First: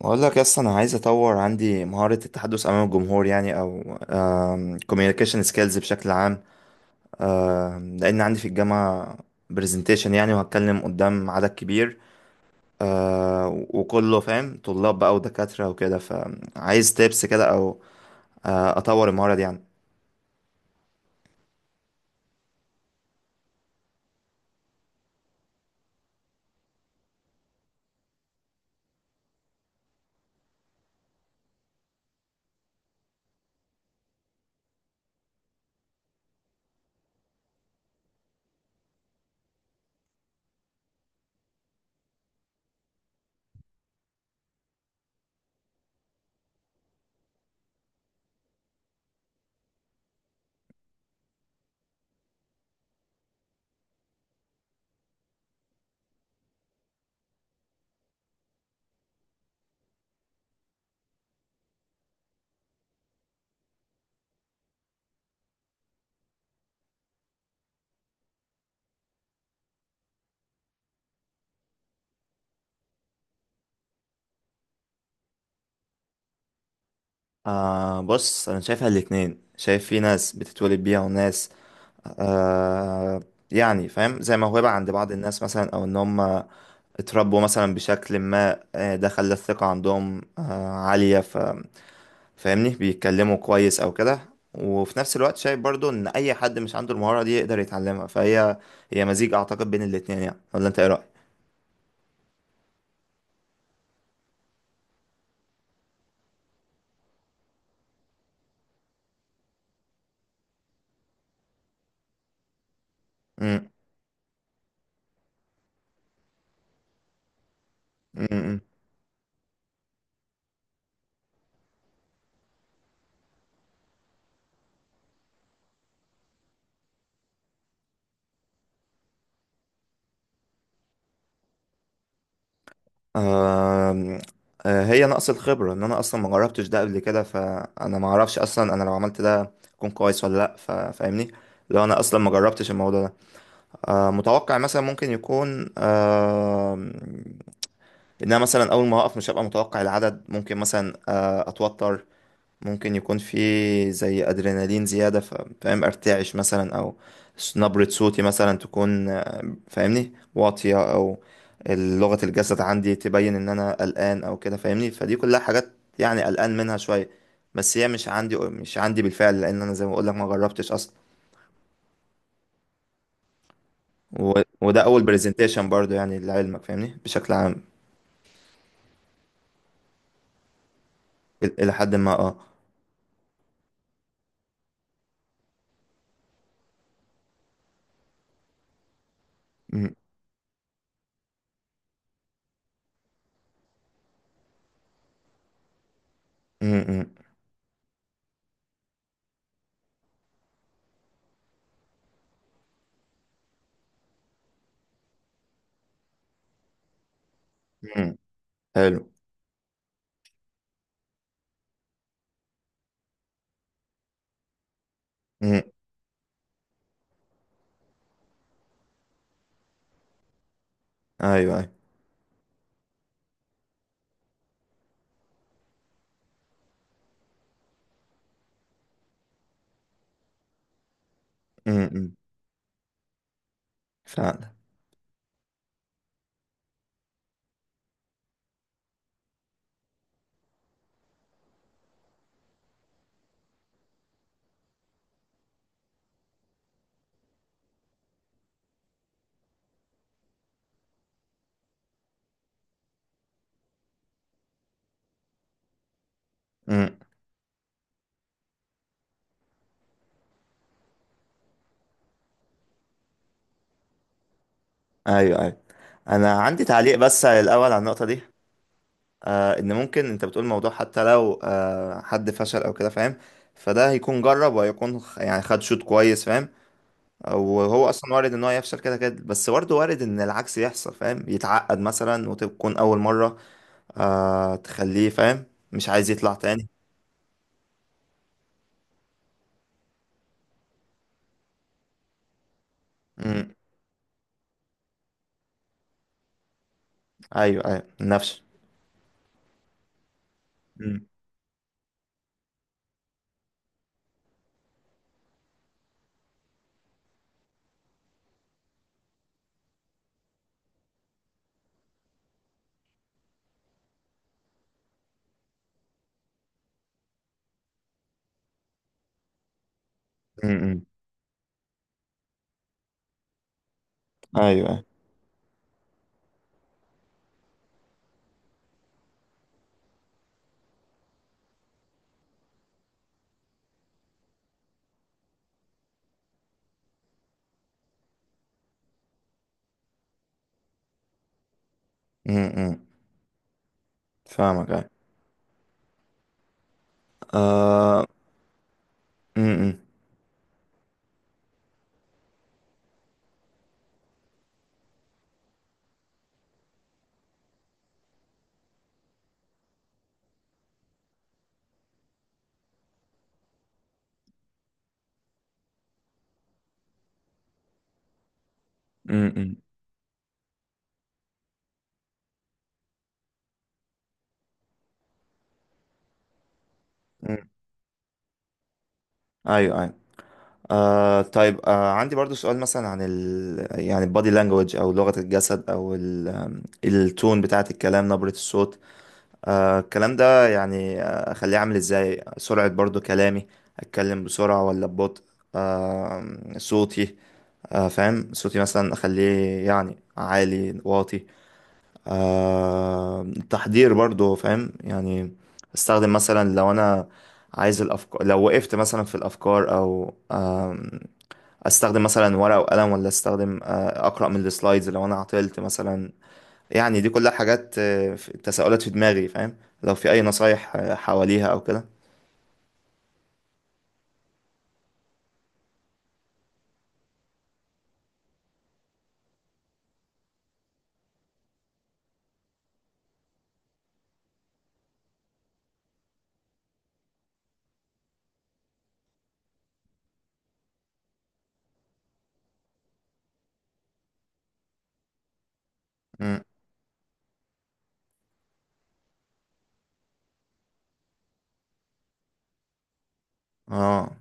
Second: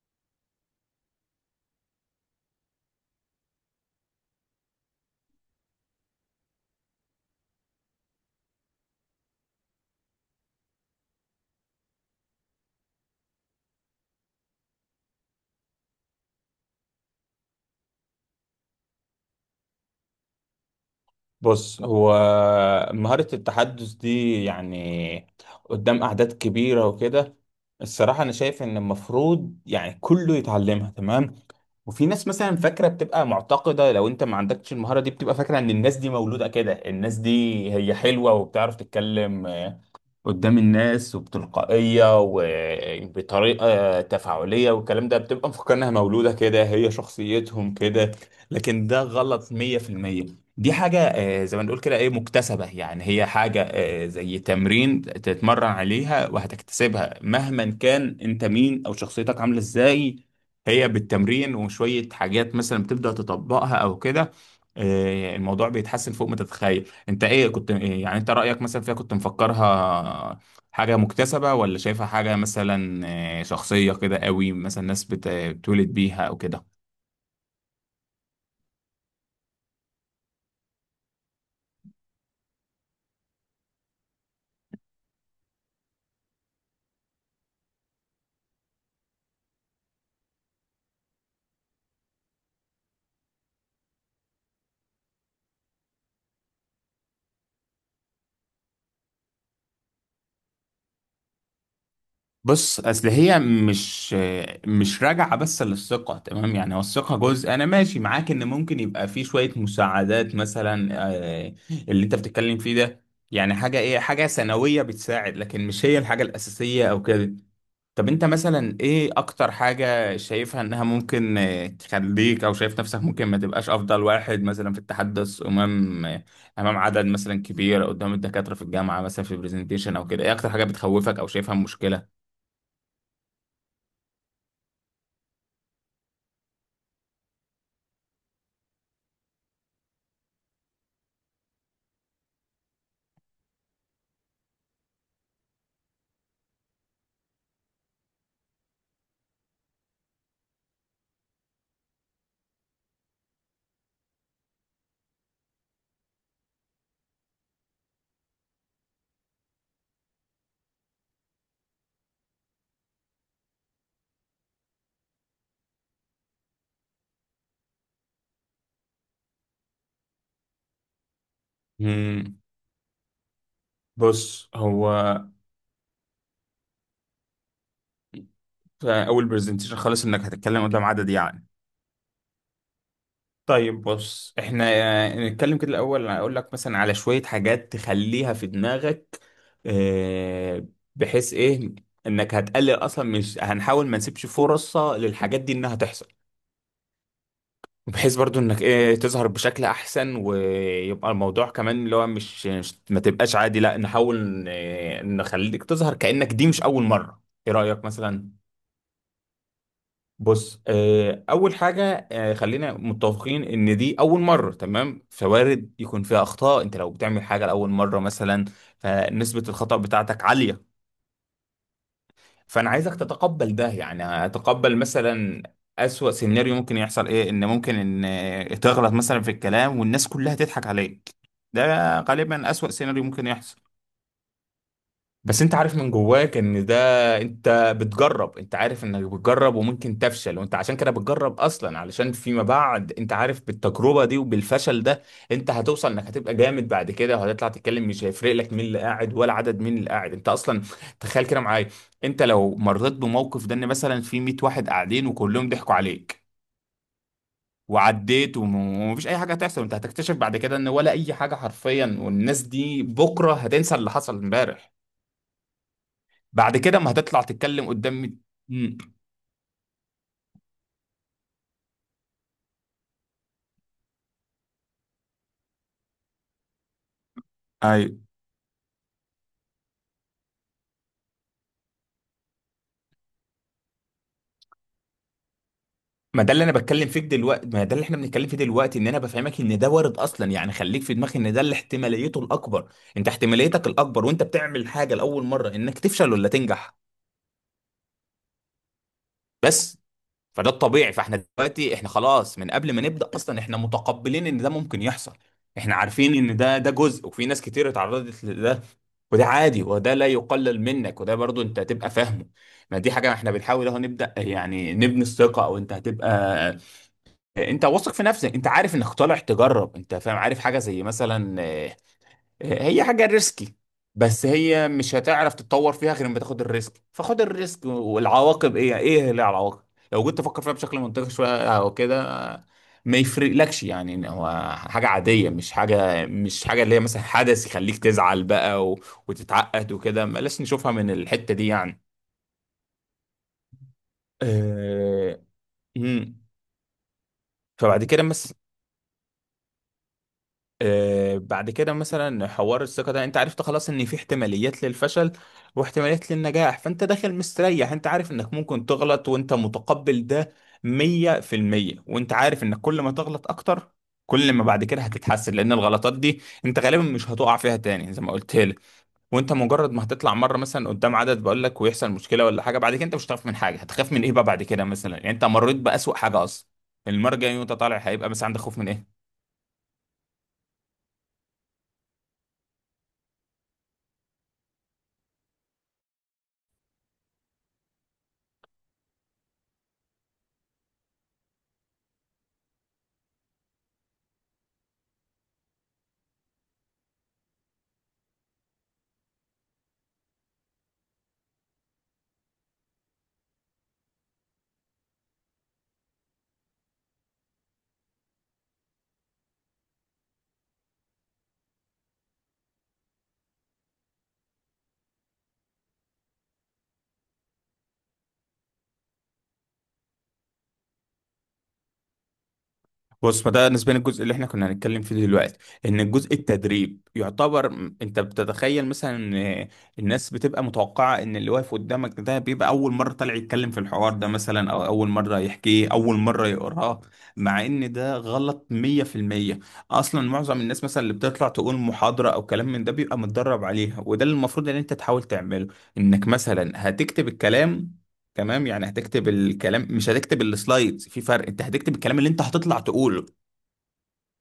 بقول لك اصلا انا عايز اطور عندي مهارة التحدث امام الجمهور، يعني او كوميونيكيشن سكيلز بشكل عام. لان عندي في الجامعة برزنتيشن، يعني وهتكلم قدام عدد كبير. وكله فاهم، طلاب بقى ودكاترة وكده، فعايز تيبس كده او اطور المهارة دي يعني. بص هو مهارة التحدث دي يعني قدام أعداد كبيرة وكده. الصراحة أنا شايف إن المفروض يعني كله يتعلمها. تمام. وفي ناس مثلا فاكرة، بتبقى معتقدة لو أنت ما عندكش المهارة دي بتبقى فاكرة إن الناس دي مولودة كده، الناس دي هي حلوة وبتعرف تتكلم قدام الناس وبتلقائية وبطريقة تفاعلية والكلام ده، بتبقى مفكرنها مولودة كده، هي شخصيتهم كده. لكن ده غلط 100%. دي حاجة زي ما نقول كده ايه، مكتسبة. يعني هي حاجة زي تمرين تتمرن عليها وهتكتسبها مهما كان انت مين او شخصيتك عاملة ازاي. هي بالتمرين وشوية حاجات مثلا بتبدأ تطبقها او كده. الموضوع بيتحسن فوق ما تتخيل. انت ايه، كنت إيه يعني، انت رأيك مثلا فيها كنت مفكرها حاجة مكتسبة ولا شايفها حاجة مثلا شخصية كده قوي، مثلا ناس بتولد بيها او كده؟ بص، انا شايفها الاتنين، شايف في ناس بتتولد بيها، وناس آه يعني فاهم، زي موهبة عند بعض الناس مثلا، أو إن هم اتربوا مثلا بشكل ما ده خلى الثقة عندهم عالية، فاهمني بيتكلموا كويس أو كده. وفي نفس الوقت شايف برضو إن أي حد مش عنده المهارة دي يقدر يتعلمها، فهي مزيج أعتقد بين الاتنين يعني. ولا أنت إيه رأيك؟ بص اصل هي مش راجعة بس للثقة، تمام؟ يعني هو الثقة جزء، انا ماشي معاك ان ممكن يبقى في شوية مساعدات مثلا، آه، اللي انت بتتكلم فيه ده، يعني م-، حاجة ايه، حاجة ثانوية بتساعد، لكن مش هي الحاجة الأساسية او كده. طب انت م-، م. مثلا ايه اكتر حاجة شايفها انها ممكن تخليك، او شايف نفسك ممكن ما تبقاش افضل واحد مثلا في التحدث امام امام عدد مثلا كبير، أو قدام الدكاترة في الجامعة مثلا في برزنتيشن او كده؟ ايه اكتر حاجة بتخوفك او شايفها مشكلة؟ آم، هي نقص الخبرة، ان انا اصلا ما جربتش ده قبل كده، فانا ما اعرفش اصلا انا لو عملت ده اكون كويس ولا لا. فاهمني لو انا اصلا ما جربتش الموضوع ده، متوقع مثلا ممكن يكون ان انا مثلا اول ما اقف مش هبقى متوقع العدد، ممكن مثلا اتوتر، ممكن يكون في زي ادرينالين زيادة، فاهم ارتعش مثلا، او نبرة صوتي مثلا تكون فاهمني واطية، او لغة الجسد عندي تبين ان انا قلقان او كده. فاهمني، فدي كلها حاجات يعني قلقان منها شوية. بس هي مش عندي بالفعل، لان انا زي ما بقولك ما جربتش اصلا. مم. و... بص وده اول هو، برزنتيشن برضو، يعني لعلمك، فاهمني بشكل عام. في اول برزنتيشن خالص انك هتتكلم قدام عدد يعني. الى حد ما، اه. طيب بص، احنا نتكلم كده الاول، اقول لك مثلا على شوية حاجات تخليها في دماغك، م-، آه، بحيث ايه، انك هتقلل اصلا، مش هنحاول، ما نسيبش فرصة للحاجات دي انها تحصل، م-، م-، بحيث برضو انك ايه، تظهر بشكل احسن، ويبقى الموضوع كمان اللي هو ما تبقاش عادي، لا نحاول نخليك تظهر كأنك دي مش اول مرة. ايه رأيك م-. مثلا؟ حلو. بص، اول حاجه، خلينا متفقين ان دي اول مره، تمام؟ فوارد م-. يكون فيها اخطاء، انت لو بتعمل حاجه لاول مره مثلا فنسبه الخطا بتاعتك عاليه. ايوه، ايوه. فانا عايزك تتقبل ده، يعني اتقبل مثلا اسوأ سيناريو ممكن يحصل ايه، ان ممكن ان تغلط مثلا في الكلام والناس كلها تضحك عليك. م-، ده م-. غالبا اسوأ سيناريو ممكن يحصل. فعلا. بس انت عارف من جواك ان ده، انت بتجرب، انت عارف انك بتجرب وممكن تفشل، وانت عشان كده بتجرب اصلا، علشان فيما بعد انت عارف بالتجربة دي وبالفشل ده، انت هتوصل انك هتبقى جامد بعد كده، وهتطلع تتكلم مش هيفرق لك مين اللي قاعد ولا عدد مين اللي قاعد انت اصلا. تخيل كده معايا، انت لو مريت بموقف ده، ان مثلا في 100 واحد قاعدين وكلهم ضحكوا عليك، وعديت وم- ومفيش اي حاجه هتحصل، انت هتكتشف بعد كده ان ولا اي حاجه حرفيا، والناس دي بكره هتنسى اللي حصل امبارح. ايوه، ايوه. انا بعد عندي كده ما تعليق هتطلع بس الاول تتكلم على النقطه قدام. دي. مم. ان ممكن انت بتقول موضوع حتى لو حد فشل او كده، فاهم، فده هيكون جرب، وهيكون يعني خد شوط كويس، فاهم. وهو ايوه. اصلا وارد ان هو يفشل كده كده، بس برضه وارد ان العكس يحصل، فاهم، يتعقد مثلا وتكون اول مره، تخليه فاهم مش عايز ما ده يطلع اللي انا تاني. بتكلم فيه دلوقتي، ما ده اللي احنا بنتكلم فيه دلوقتي، ان انا بفهمك ان ده وارد اصلا، يعني خليك في دماغك ان ده اللي احتماليته الاكبر، انت امم. احتماليتك الاكبر وانت بتعمل حاجه لاول مره انك تفشل ولا تنجح. ايوه، ايوه. نفش. بس. فده الطبيعي، امم. فاحنا دلوقتي احنا خلاص من قبل ما نبدا اصلا، احنا متقبلين ان ده ممكن يحصل. احنا عارفين ان ده، جزء، وفي ناس كتير اتعرضت لده، وده عادي، وده لا يقلل منك، وده برضو انت هتبقى فاهمه. ما دي حاجه احنا بنحاول اهو نبدا يعني نبني الثقه، او انت هتبقى، انت واثق في نفسك، انت عارف انك طالع تجرب، انت فاهم، عارف حاجه زي امم. مثلا هي حاجة ريسكي، بس ايوه، هي ايوه. مش هتعرف تتطور فيها غير لما تاخد الريسك. فخد الريسك، والعواقب ايه، ايه اللي العواقب، لو جيت تفكر فيها بشكل منطقي شوية او كده، ما يفرقلكش، يعني إن هو حاجة عادية، مش حاجة، اللي هي مثلا حدث يخليك تزعل بقى وتتعقد وكده. بلاش نشوفها من الحتة دي يعني. امم. فاهمك. ايوه. أه... مم. فبعد كده آه. بس، امم. بعد كده مثلا، حوار الثقة ده انت عرفت خلاص ان في احتماليات للفشل واحتماليات للنجاح، فانت داخل مستريح، انت عارف انك ممكن تغلط وانت متقبل ده مية في المية، وانت عارف انك كل ما تغلط اكتر، كل ما بعد كده هتتحسن، لان الغلطات دي انت غالبا مش هتقع فيها تاني زي ما قلت لك. وانت امم. مجرد ما هتطلع مره مثلا قدام عدد، بقول لك، ويحصل مشكله ولا حاجه، بعد كده انت مش هتخاف من حاجه. هتخاف من ايه بقى بعد كده مثلا؟ يعني انت مريت باسوأ حاجه اصلا. المره الجايه امم. وانت طالع هيبقى مثلا عندك خوف من ايه؟ ايوه، ايوه. طيب. عندي برضو سؤال، مثلا عن يعني البادي لانجوج، او لغة الجسد، او التون بتاعة الكلام، نبرة الصوت. الكلام ده، يعني اخليه عامل ازاي. سرعة برضو كلامي، اتكلم بسرعة ولا ببطء؟ آه صوتي. فاهم، صوتي مثلا اخليه يعني عالي واطي. التحضير برضو فاهم، يعني استخدم مثلا لو انا عايز الافكار، لو وقفت مثلا في الافكار، او استخدم مثلا ورقة وقلم، ولا استخدم اقرأ من السلايدز لو انا عطلت مثلا. يعني دي كلها حاجات، تساؤلات في دماغي، فاهم، لو في اي نصايح حواليها او كده. بص، فده نسبيا الجزء اللي احنا كنا هنتكلم فيه دلوقتي، ان الجزء التدريب يعتبر انت بتتخيل مثلا ان الناس بتبقى متوقعه ان اللي واقف قدامك ده بيبقى اول مره طالع يتكلم في الحوار ده مثلا، او اول مره يحكيه، اول مره يقراه. مع ان ده غلط 100%. اصلا معظم الناس مثلا اللي بتطلع تقول محاضره او كلام من ده بيبقى متدرب عليها، وده اللي المفروض ان انت تحاول تعمله، انك مم. مثلا هتكتب الكلام. تمام؟ يعني هتكتب الكلام، مش هتكتب السلايدز، في فرق. انت هتكتب الكلام اللي انت هتطلع تقوله. اه.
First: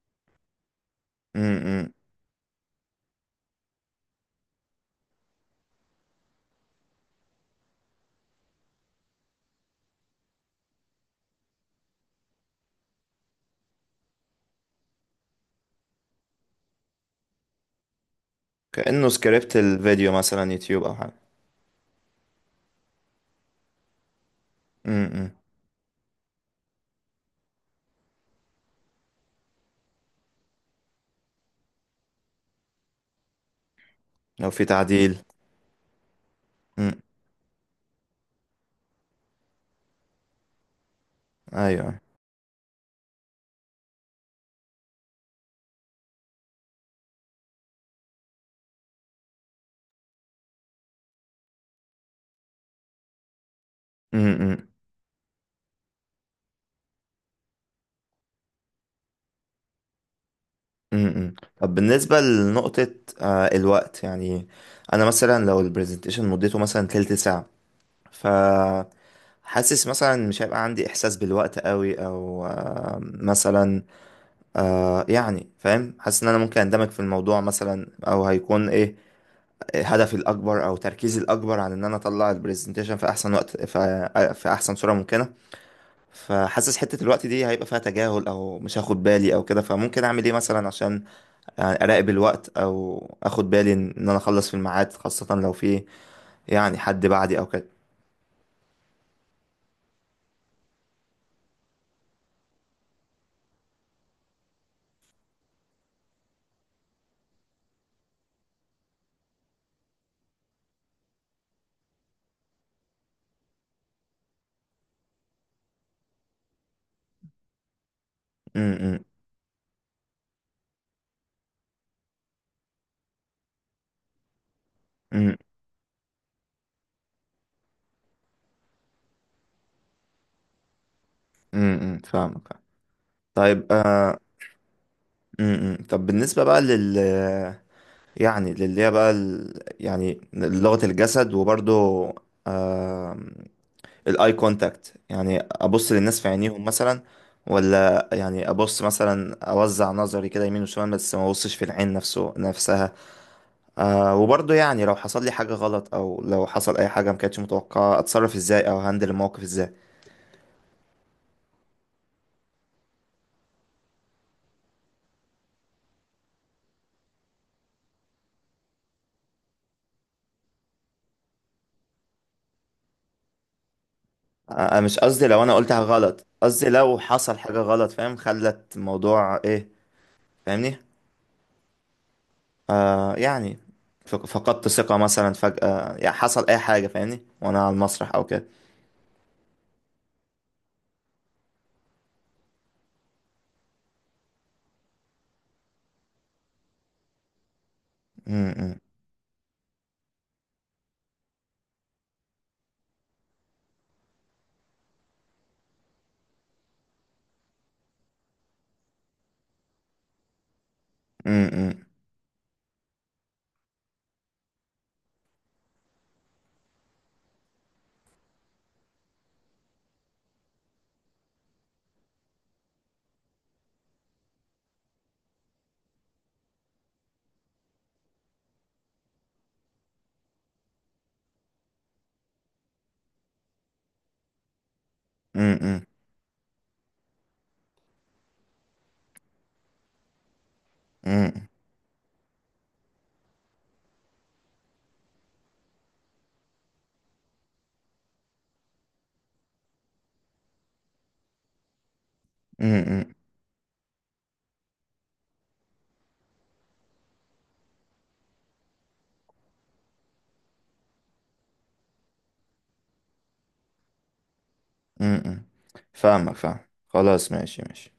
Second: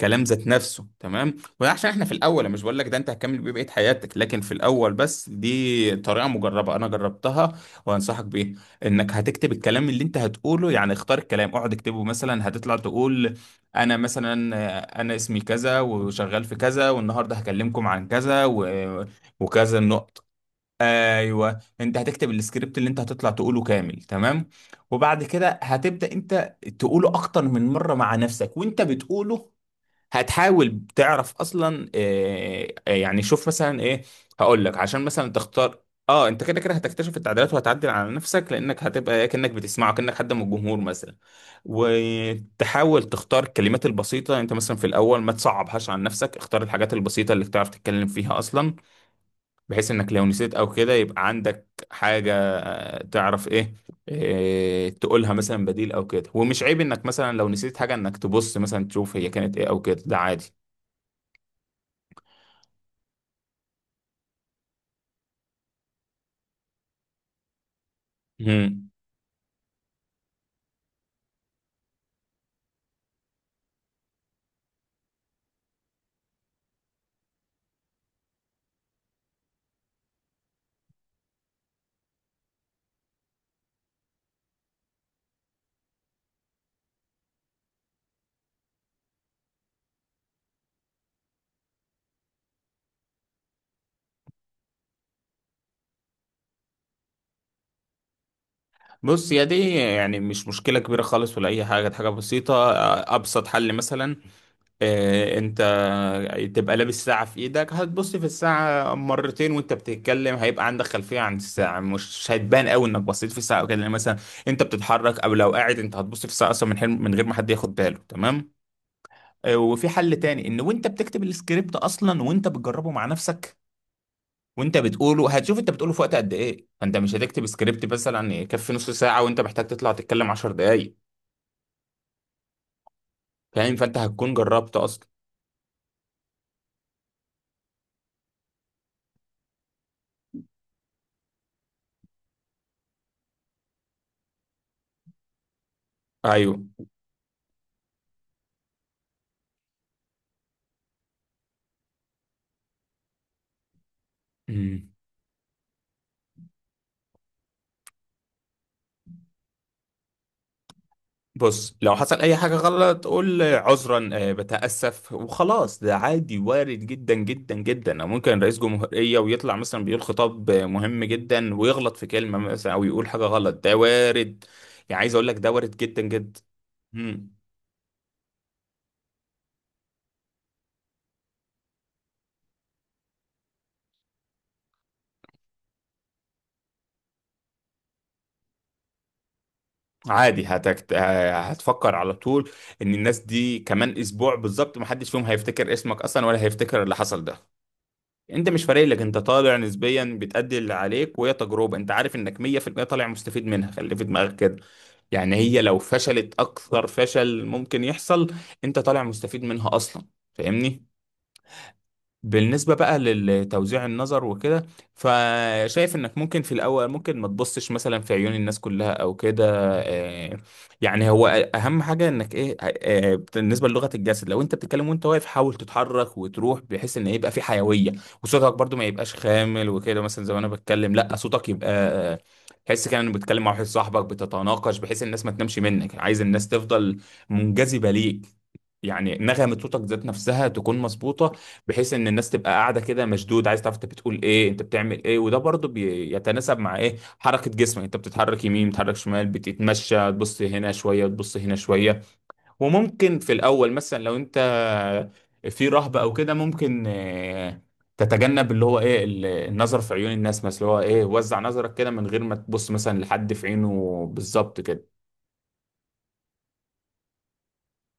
كلام ذات نفسه، تمام؟ وعشان امم احنا في الاول، أنا مش بقول لك ده انت هتكمل بيه بقيه حياتك، لكن في الاول بس دي طريقه مجربه انا جربتها وانصحك بيها، انك هتكتب الكلام اللي انت هتقوله، يعني اختار الكلام، اقعد اكتبه مثلا. هتطلع تقول انا مثلا انا اسمي كذا، وشغال في كذا، والنهارده هكلمكم عن كذا كأنه سكريبت وكذا الفيديو النقط. مثلا، يوتيوب او حاجة. ايوه، انت هتكتب السكريبت اللي انت هتطلع تقوله كامل، تمام؟ وبعد امم كده هتبدا انت تقوله اكتر من مره مع نفسك، وانت بتقوله هتحاول تعرف اصلا، يعني شوف مثلا ايه، لو في هقول لك عشان تعديل. مثلا تختار. اه، انت كده كده امم. هتكتشف التعديلات وهتعدل على نفسك، لانك هتبقى كانك بتسمعه، كانك حد من الجمهور مثلا. ايوه. وتحاول تختار الكلمات البسيطه، انت مثلا في الاول ما تصعبهاش عن نفسك، اختار الحاجات البسيطه اللي بتعرف تتكلم فيها اصلا، بحيث انك لو نسيت او كده يبقى عندك حاجه تعرف ايه، امم. تقولها مثلا بديل او كده. ومش عيب انك مثلا لو نسيت حاجه، انك تبص مثلا تشوف هي كانت ايه او كده، ده عادي. امم. طب بالنسبة لنقطة الوقت، يعني انا مثلا لو البرزنتيشن مدته مثلا تلت ساعة، مم. حاسس مثلا مش هيبقى عندي احساس بالوقت قوي، او مثلا يعني فاهم، حاسس ان انا ممكن اندمج في الموضوع مثلا، او هيكون ايه هدفي الاكبر، او تركيزي الاكبر، عن ان انا اطلع البرزنتيشن في احسن وقت، في احسن صورة ممكنة. فحاسس حتة الوقت دي هيبقى فيها تجاهل، او مش هاخد بالي او كده، فممكن اعمل ايه مثلا عشان يعني اراقب الوقت، او اخد بالي ان انا اخلص في الميعاد، خاصة لو في يعني حد بعدي او كده. بص يا دي يعني مش مشكلة كبيرة خالص ولا أي حاجة، دي حاجة بسيطة. أبسط حل مثلا، أنت تبقى لابس ساعة في إيدك، هتبص في الساعة مرتين وأنت بتتكلم، هيبقى عندك خلفية عن الساعة، مش هتبان قوي إنك بصيت في الساعة أو كده، لأن مثلا أنت بتتحرك، أو لو قاعد أنت هتبص في الساعة أصلا من حين، من غير ما حد ياخد باله. تمام؟ م-. م-. وفي حل تاني، إن وأنت بتكتب السكريبت أصلا وأنت بتجربه مع نفسك وانت م-. بتقوله، هتشوف انت بتقوله في وقت قد ايه، فانت مش هتكتب سكريبت مثلا يكفي نص ساعة وانت محتاج تطلع تتكلم عشر دقايق. م-. فاهمك. طيب. فاهم؟ فانت هتكون جربت اصلا. م-. م. طب بالنسبة بقى يعني للي هي بقى يعني لغة الجسد، وبرضو آه... الاي كونتاكت، يعني ابص للناس في ايوه. عينيهم مثلا، ولا يعني ابص مثلا اوزع نظري كده يمين وشمال بس ما ابصش في العين نفسها. وبرضو، يعني امم. لو حصل لي حاجة غلط، او لو حصل اي حاجة ما كانتش متوقعة، اتصرف ازاي، او هندل الموقف ازاي؟ بص، لو حصل اي حاجة غلط قول عذرا، بتأسف وخلاص، ده عادي، وارد جدا جدا جدا. أو ممكن رئيس جمهورية ويطلع مثلا بيقول خطاب مهم جدا ويغلط في كلمة مثلا او يقول حاجة غلط، ده وارد. آه مش يعني عايز قصدي اقول لك لو ده انا قلت وارد حاجة جدا غلط، جدا. قصدي لو امم. حصل حاجة غلط فاهم خلت الموضوع ايه. فاهمني، يعني فقدت ثقة مثلا فجأة، يعني حصل أي حاجة فاهمني وأنا على المسرح أو كده. عادي، هتفكر على طول ان الناس دي كمان اسبوع بالظبط محدش فيهم هيفتكر اسمك اصلا، ولا هيفتكر اللي حصل ده. م-. انت مش م-. فارق لك، انت طالع نسبيا بتأدي اللي عليك، وهي تجربة انت عارف انك 100% طالع مستفيد منها. خلي في دماغك كده، يعني هي لو فشلت اكثر فشل ممكن يحصل، انت طالع مستفيد منها اصلا. فاهمني؟ م-. بالنسبة بقى لتوزيع النظر وكده، فشايف انك ممكن في الاول ممكن ما تبصش مثلا في عيون الناس كلها او كده. آه، يعني هو اهم حاجة انك ايه، بالنسبة للغة الجسد، لو انت بتتكلم وانت واقف حاول تتحرك وتروح، بحيث ان يبقى في حيوية. وصوتك برضو ما يبقاش خامل وكده مثلا، زي ما انا بتكلم، لا صوتك يبقى تحس كده انك بتتكلم مع واحد صاحبك، بتتناقش، بحيث الناس ما م-. م-. تنامش م-. منك، عايز الناس تفضل منجذبة ليك. يعني نغمة صوتك ذات نفسها تكون مظبوطة، م-. بحيث ان الناس تبقى قاعده كده مشدود عايز تعرف انت بتقول ايه، انت بتعمل ايه. وده برضو بيتناسب مع ايه، حركه جسمك، انت بتتحرك يمين، بتتحرك شمال، بتتمشى، تبص هنا شويه، تبص هنا شويه. م-. م-. وممكن في الاول مثلا لو انت في رهبه او كده ممكن تتجنب اللي هو ايه النظر في عيون الناس مثلا، اللي هو ايه، وزع نظرك كده من غير ما تبص مثلا لحد في عينه بالظبط كده. م-. م-. فاهمك، فاهم. خلاص، ماشي ماشي.